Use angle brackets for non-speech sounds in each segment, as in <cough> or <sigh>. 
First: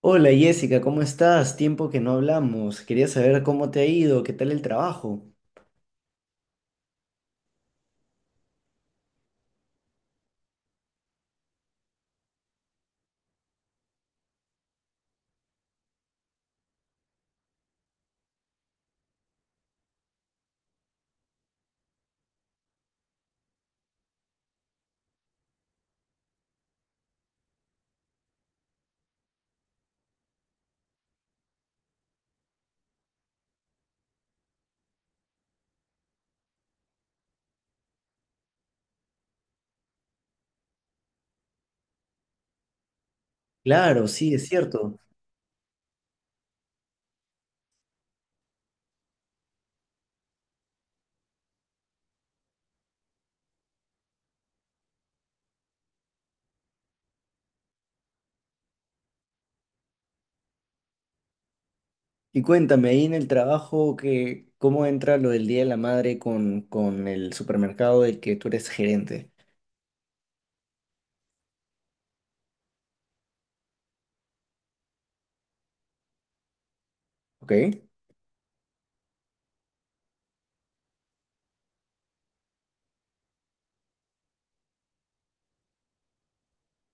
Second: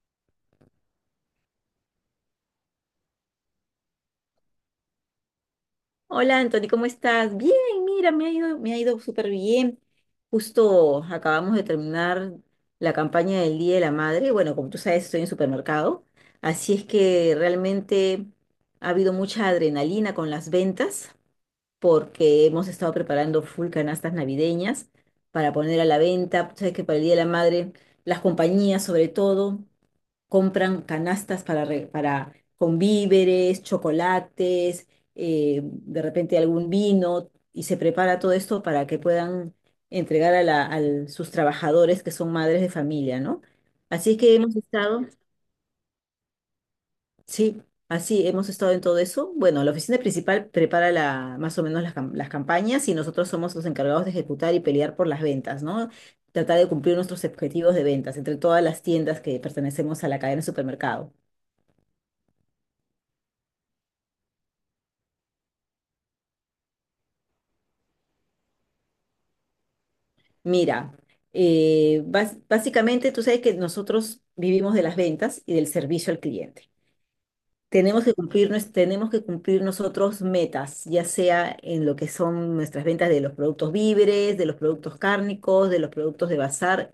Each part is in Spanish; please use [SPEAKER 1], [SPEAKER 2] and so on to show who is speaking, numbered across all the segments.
[SPEAKER 1] Hola Jessica, ¿cómo estás? Tiempo que no hablamos. Quería saber cómo te ha ido, qué tal el trabajo.
[SPEAKER 2] Hola Anthony, ¿cómo estás? Bien, mira, me ha ido súper bien. Justo acabamos de terminar la campaña del Día de la Madre. Bueno, como tú sabes, estoy en supermercado, así es que realmente ha habido mucha adrenalina con las ventas porque hemos estado preparando full canastas navideñas para poner a la venta. Tú sabes que para el Día de la Madre, las compañías sobre todo compran canastas con víveres, chocolates, de repente algún vino, y se prepara todo esto para que puedan entregar a sus trabajadores que son madres de familia, ¿no?
[SPEAKER 1] Claro,
[SPEAKER 2] Así es
[SPEAKER 1] sí,
[SPEAKER 2] que
[SPEAKER 1] es
[SPEAKER 2] hemos
[SPEAKER 1] cierto.
[SPEAKER 2] estado, sí, así hemos estado en todo eso. Bueno, la oficina principal prepara la, más o menos las, cam- las campañas y nosotros somos los encargados de ejecutar y pelear por las ventas, ¿no? Tratar de cumplir nuestros objetivos de ventas entre todas las tiendas que pertenecemos a la cadena de supermercado.
[SPEAKER 1] Y cuéntame ahí en el trabajo que cómo entra lo del Día de la Madre con el supermercado del que tú eres gerente.
[SPEAKER 2] Mira, básicamente tú sabes que nosotros vivimos de las ventas y del servicio al cliente.
[SPEAKER 1] ¿Ok?
[SPEAKER 2] Tenemos que cumplir nosotros metas, ya sea en lo que son nuestras ventas de los productos víveres, de los productos cárnicos, de los productos de bazar,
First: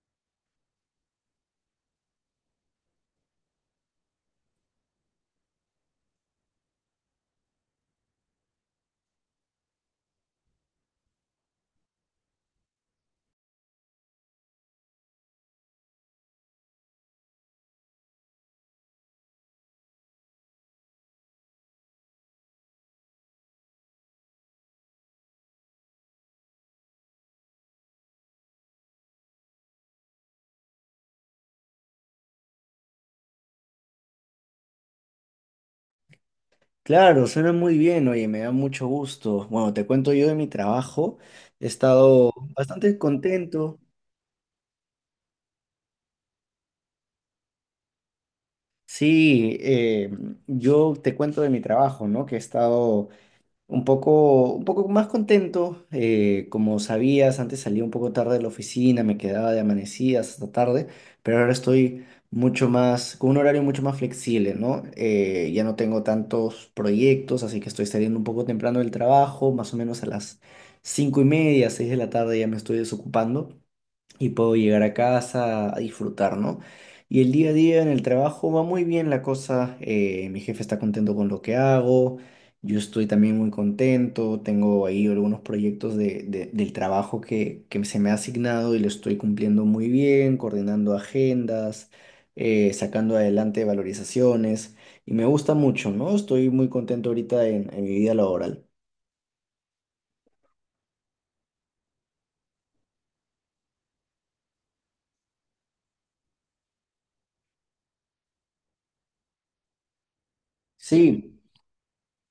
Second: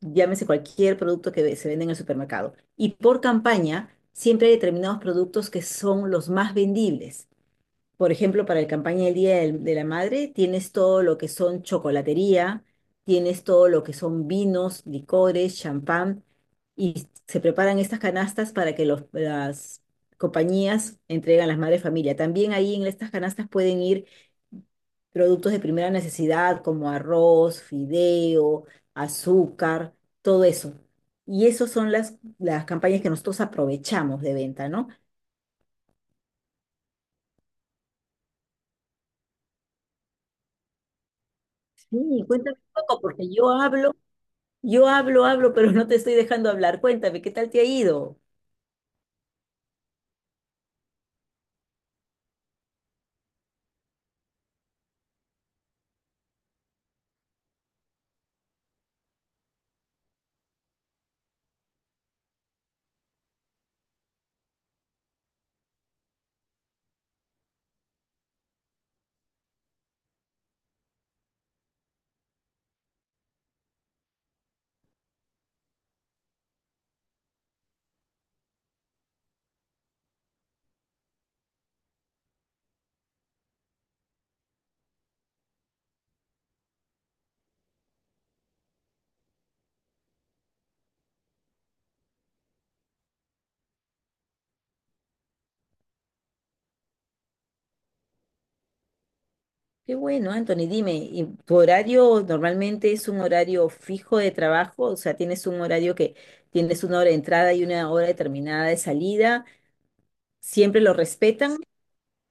[SPEAKER 2] llámese cualquier producto que se vende en el supermercado. Y por campaña, siempre hay determinados productos que son los más vendibles. Por ejemplo, para la campaña del Día de la Madre, tienes todo lo que son chocolatería, tienes todo lo que son vinos, licores, champán, y se preparan estas canastas para que las compañías entreguen a las madres de familia. También ahí en estas canastas pueden ir productos de primera necesidad como arroz, fideo, azúcar, todo eso. Y esas son las campañas que nosotros aprovechamos de venta, ¿no?
[SPEAKER 1] Claro, suena muy bien, oye, me da mucho gusto. Bueno, te cuento yo de mi trabajo. He
[SPEAKER 2] Sí,
[SPEAKER 1] estado
[SPEAKER 2] cuéntame un
[SPEAKER 1] bastante
[SPEAKER 2] poco, porque yo
[SPEAKER 1] contento.
[SPEAKER 2] hablo. Yo hablo, hablo, pero no te estoy dejando hablar. Cuéntame, ¿qué tal te ha ido?
[SPEAKER 1] Sí, yo te cuento de mi trabajo, ¿no? Que he estado un poco más contento, como sabías, antes salía un poco tarde de la oficina, me quedaba de amanecidas hasta tarde, pero ahora estoy mucho más, con un horario mucho más flexible, ¿no? Ya no tengo tantos proyectos, así que estoy saliendo un poco temprano del trabajo, más o menos a las 5:30, 6 de la tarde ya me estoy desocupando y puedo llegar a casa a disfrutar, ¿no? Y el día a día en el trabajo va muy bien la cosa, mi jefe está contento con lo que hago, yo estoy también muy contento, tengo ahí algunos proyectos del trabajo que se me ha asignado y lo estoy cumpliendo muy bien, coordinando agendas, sacando adelante valorizaciones y me gusta mucho, ¿no? Estoy muy contento ahorita en mi vida laboral.
[SPEAKER 2] Qué bueno, Anthony, dime, ¿y tu horario normalmente es un horario fijo de trabajo? O sea, ¿tienes un horario que tienes una hora de entrada y una hora determinada de salida? ¿Siempre lo
[SPEAKER 1] Sí.
[SPEAKER 2] respetan?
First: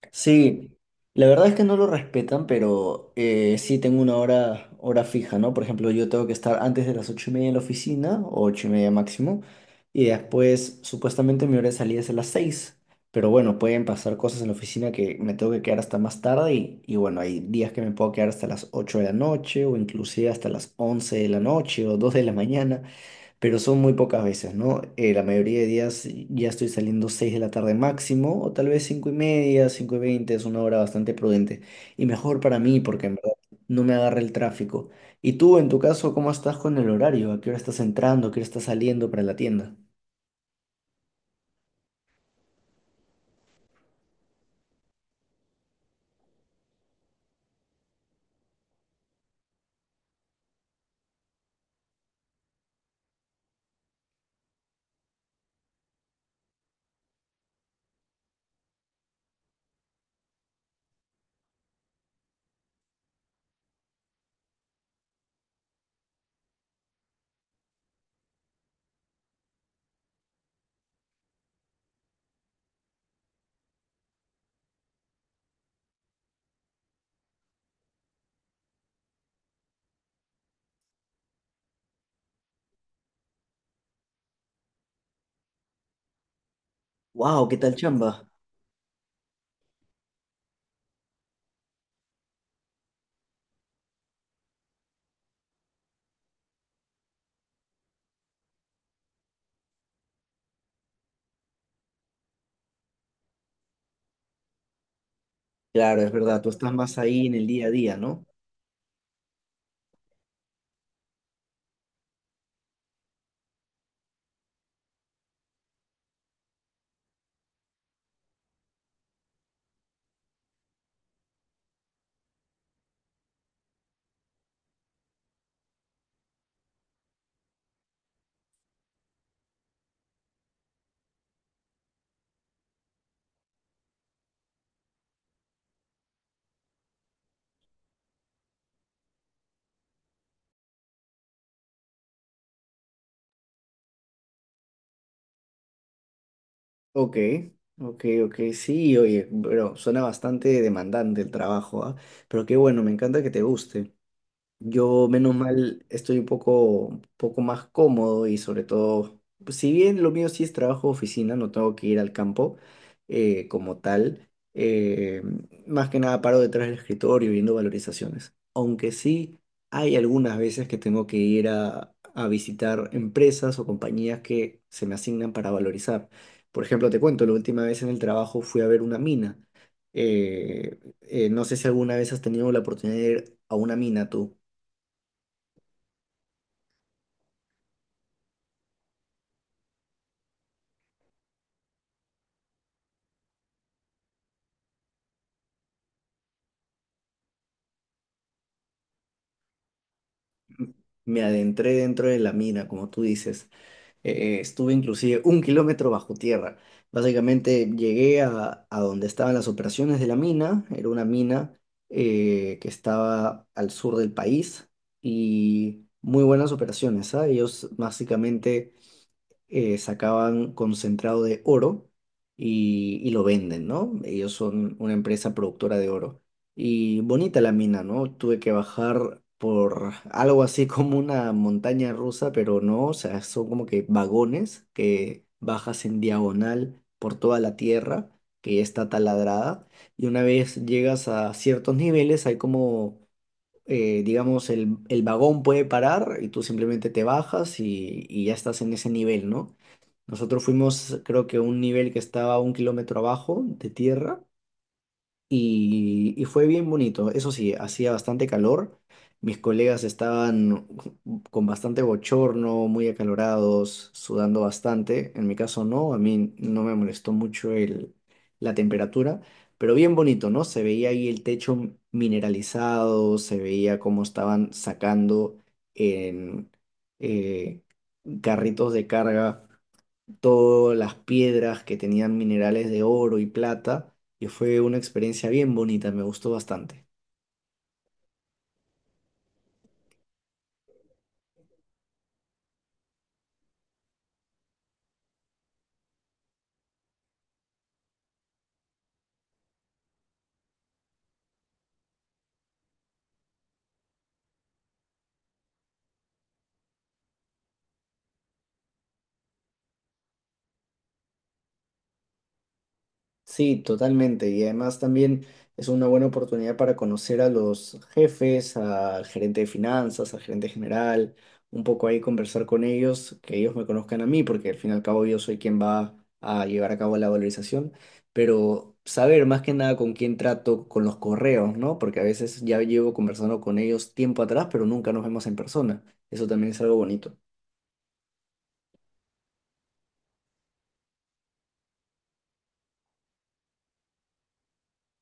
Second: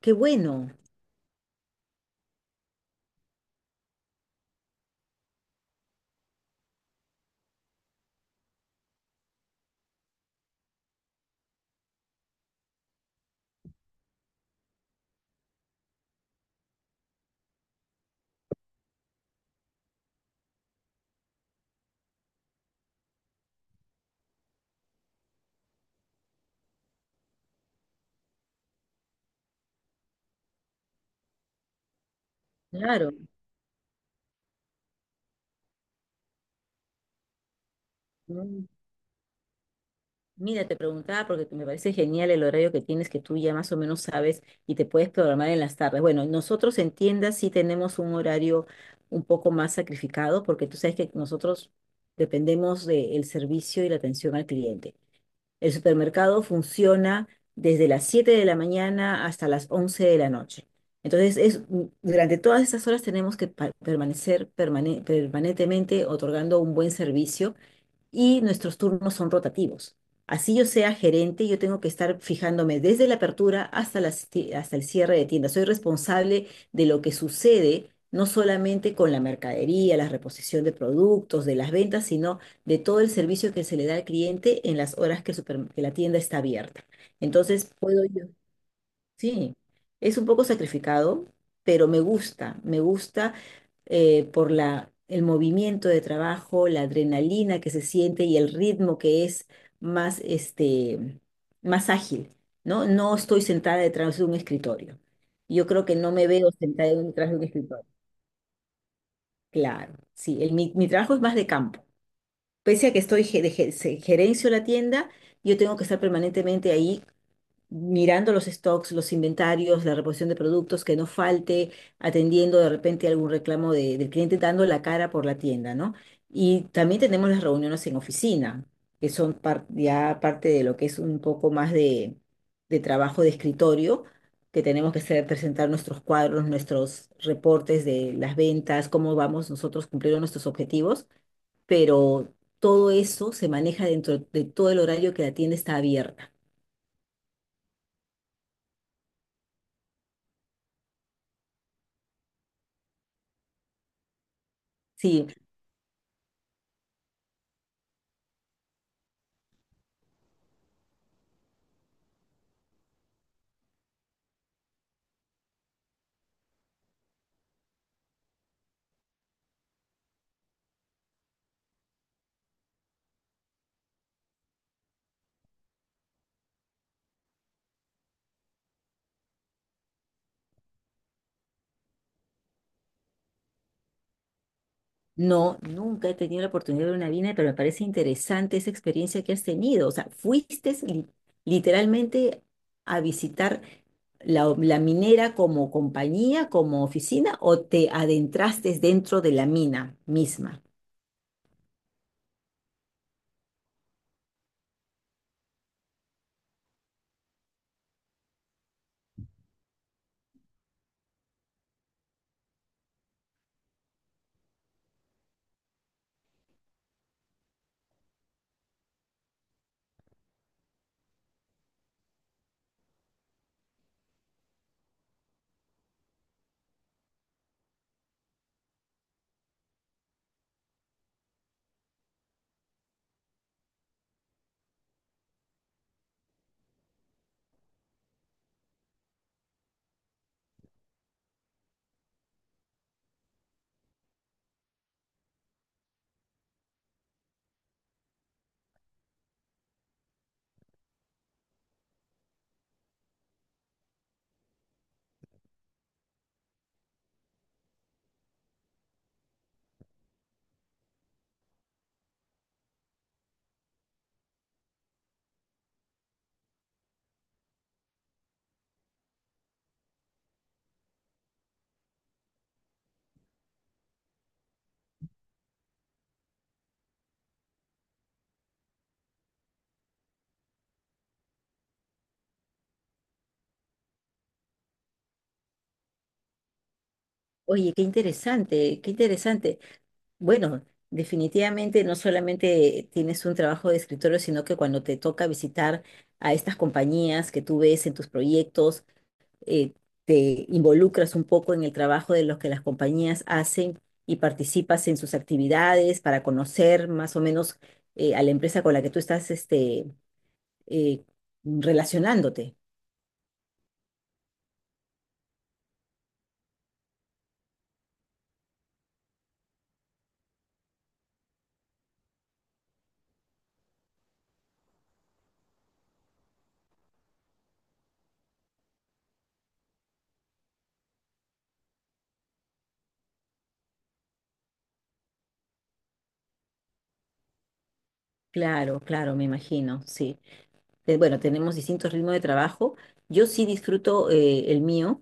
[SPEAKER 2] Qué bueno,
[SPEAKER 1] Sí, la verdad es que no lo respetan, pero sí tengo una hora fija, ¿no? Por ejemplo, yo tengo que estar antes de las 8:30 en la oficina, o 8:30 máximo, y después supuestamente mi hora de salida es a las seis. Pero bueno, pueden pasar cosas en la oficina que me tengo que quedar hasta más tarde y bueno, hay días que me puedo quedar hasta las 8 de la noche o inclusive hasta las 11 de la noche o 2 de la mañana, pero son muy pocas veces, ¿no? La mayoría de días ya estoy saliendo 6 de la tarde máximo, o tal vez 5:30, 5:20, es una hora bastante prudente y mejor para mí porque
[SPEAKER 2] claro.
[SPEAKER 1] en verdad no me agarra el tráfico. ¿Y tú, en tu caso, cómo estás con el horario? ¿A qué hora estás entrando? ¿A qué hora estás
[SPEAKER 2] Mm,
[SPEAKER 1] saliendo para la tienda?
[SPEAKER 2] mira, te preguntaba porque me parece genial el horario que tienes, que tú ya más o menos sabes y te puedes programar en las tardes. Bueno, nosotros en tiendas sí tenemos un horario un poco más sacrificado porque tú sabes que nosotros dependemos del servicio y la atención al cliente. El supermercado funciona desde las 7 de la mañana hasta las 11 de la noche. Entonces, es, durante todas esas horas tenemos que permanentemente otorgando un buen servicio y nuestros turnos son rotativos. Así yo sea gerente, yo tengo que estar fijándome desde la apertura hasta el cierre de tienda. Soy responsable de lo que sucede, no solamente con la mercadería, la reposición de productos, de las ventas, sino de todo el servicio que se le da al cliente en las horas que la tienda está abierta.
[SPEAKER 1] Wow, ¿qué
[SPEAKER 2] Entonces,
[SPEAKER 1] tal
[SPEAKER 2] puedo yo
[SPEAKER 1] chamba?
[SPEAKER 2] Sí, es un poco sacrificado, pero me gusta el movimiento de trabajo, la adrenalina que se siente y el ritmo que es más, este, más ágil, ¿no? No estoy sentada detrás de un escritorio. Yo creo que
[SPEAKER 1] Claro,
[SPEAKER 2] no
[SPEAKER 1] es
[SPEAKER 2] me
[SPEAKER 1] verdad, tú
[SPEAKER 2] veo
[SPEAKER 1] estás
[SPEAKER 2] sentada
[SPEAKER 1] más ahí
[SPEAKER 2] detrás
[SPEAKER 1] en
[SPEAKER 2] de un
[SPEAKER 1] el día a
[SPEAKER 2] escritorio.
[SPEAKER 1] día, ¿no?
[SPEAKER 2] Claro, sí, mi trabajo es más de campo. Pese a que estoy ge- de ge- se- gerencio la tienda, yo tengo que estar permanentemente ahí mirando los stocks, los inventarios, la reposición de productos, que no falte, atendiendo de repente algún reclamo del cliente, dando la cara por la tienda, ¿no? Y también tenemos las reuniones en oficina, ya parte de lo que es un poco más de trabajo de escritorio, que tenemos que hacer, presentar nuestros cuadros, nuestros reportes de las ventas, cómo vamos nosotros cumpliendo nuestros objetivos, pero todo eso se maneja dentro de todo el horario que la tienda está abierta.
[SPEAKER 1] Ok, ok, ok, sí, oye, pero suena bastante demandante el trabajo, ¿ah? Pero qué bueno, me encanta que te guste. Yo,
[SPEAKER 2] Sí,
[SPEAKER 1] menos mal, estoy un poco más cómodo y sobre todo, pues, si bien lo mío sí es trabajo de oficina, no tengo que ir al campo, como tal, eh, más que nada paro detrás del escritorio viendo valorizaciones. Aunque sí hay algunas veces que tengo que ir a visitar empresas o compañías que se me asignan para valorizar. Por ejemplo, te cuento, la última vez en el trabajo fui a ver una mina. No sé si alguna vez has tenido la oportunidad de ir a una mina tú.
[SPEAKER 2] no, nunca he tenido la oportunidad de ver una vina, pero me parece interesante esa experiencia que has tenido. O sea, literalmente a visitar la minera como compañía, como oficina, o te adentraste dentro de la mina misma.
[SPEAKER 1] Me adentré dentro de la mina, como tú dices. Estuve inclusive 1 km bajo tierra. Básicamente llegué a donde estaban las operaciones de la mina. Era una mina, que estaba al sur del país y muy buenas operaciones, ¿ah? Ellos básicamente sacaban concentrado de oro y lo venden, ¿no? Ellos son una empresa productora de oro. Y bonita la mina, ¿no? Tuve que bajar por algo así <laughs> como una montaña rusa, pero no, o sea, son como que vagones que bajas en diagonal por toda la tierra que ya está taladrada. Y una vez llegas a ciertos niveles, hay como, digamos, el vagón puede parar y tú simplemente te bajas y ya estás en ese nivel, ¿no? Nosotros fuimos, creo que a un nivel que estaba 1 km abajo de tierra y fue bien bonito. Eso sí, hacía bastante calor. Mis colegas estaban con bastante bochorno, muy acalorados, sudando bastante. En mi caso no, a mí no me molestó mucho la temperatura, pero bien bonito, ¿no? Se veía ahí el techo mineralizado, se veía cómo estaban sacando en eh, carritos de carga todas las piedras que tenían minerales de oro y plata y fue una experiencia bien bonita, me gustó bastante.
[SPEAKER 2] Oye, qué interesante, qué interesante. Bueno, definitivamente no solamente tienes un trabajo de escritorio, sino que cuando te toca visitar a estas compañías que tú ves en tus proyectos, eh, te involucras un poco en el trabajo de los que las compañías hacen y participas en sus actividades para conocer más o menos a la empresa con la que tú estás eh, relacionándote.
[SPEAKER 1] Sí, totalmente. Y además también es una buena oportunidad para conocer a los jefes, al gerente de finanzas, al gerente general, un poco ahí conversar con ellos, que ellos me conozcan a mí, porque al fin y al cabo yo soy quien va a llevar a cabo la valorización, pero saber más que nada con quién trato, con los correos, ¿no? Porque a veces ya llevo conversando con ellos tiempo atrás, pero nunca nos vemos en persona. Eso también es algo bonito.
[SPEAKER 2] Claro, claro, me imagino, sí. Bueno, tenemos distintos ritmos de trabajo. Yo sí disfruto el mío.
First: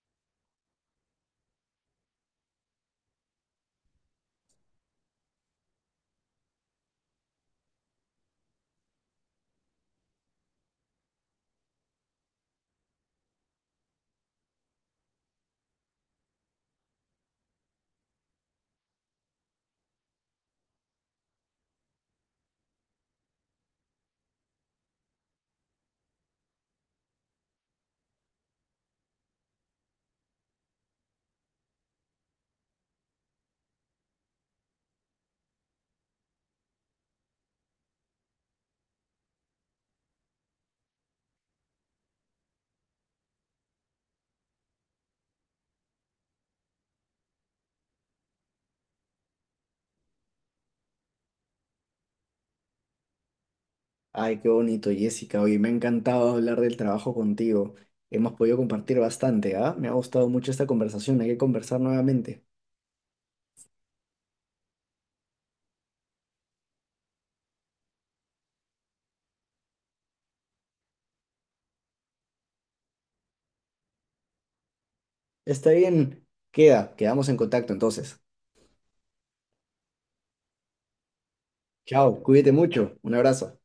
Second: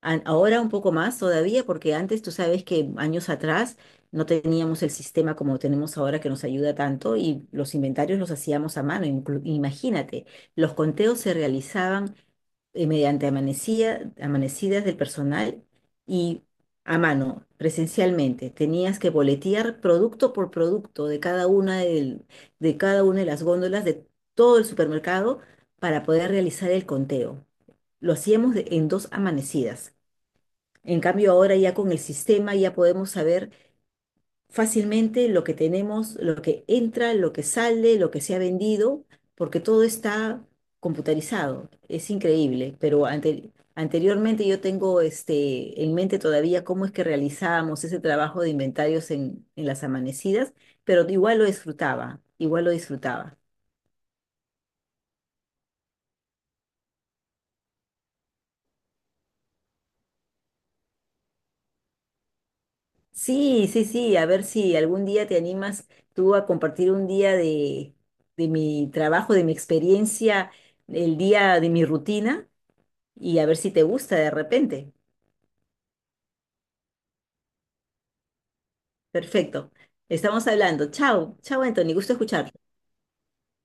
[SPEAKER 2] Ahora un poco más todavía, porque antes tú sabes que años atrás no teníamos el sistema como tenemos ahora que nos ayuda tanto y los inventarios los hacíamos a mano. Imagínate, los conteos se realizaban mediante amanecidas del personal y a mano, presencialmente. Tenías que boletear producto por producto de cada una de las góndolas de todo el supermercado para poder realizar el conteo. Lo hacíamos en dos amanecidas. En cambio, ahora ya con el sistema ya podemos saber fácilmente lo que tenemos, lo que entra, lo que sale, lo que se ha vendido, porque todo está computarizado. Es increíble, pero anteriormente yo tengo este, en mente todavía cómo es que realizábamos ese trabajo de inventarios en las amanecidas, pero igual lo disfrutaba.
[SPEAKER 1] Ay, qué bonito, Jessica. Oye, me ha encantado hablar del trabajo contigo. Hemos podido compartir bastante, ¿ah? Me ha gustado mucho esta conversación. Hay que conversar nuevamente.
[SPEAKER 2] Sí, sí, sí, a ver si algún día te animas tú a compartir un día de mi trabajo, de mi experiencia, el día de mi rutina y a ver si te gusta de repente.
[SPEAKER 1] Está bien. Quedamos en contacto entonces.
[SPEAKER 2] Perfecto. Estamos hablando. Chao, chao, Anthony, gusto
[SPEAKER 1] Chao, cuídate
[SPEAKER 2] escuchar.
[SPEAKER 1] mucho. Un abrazo.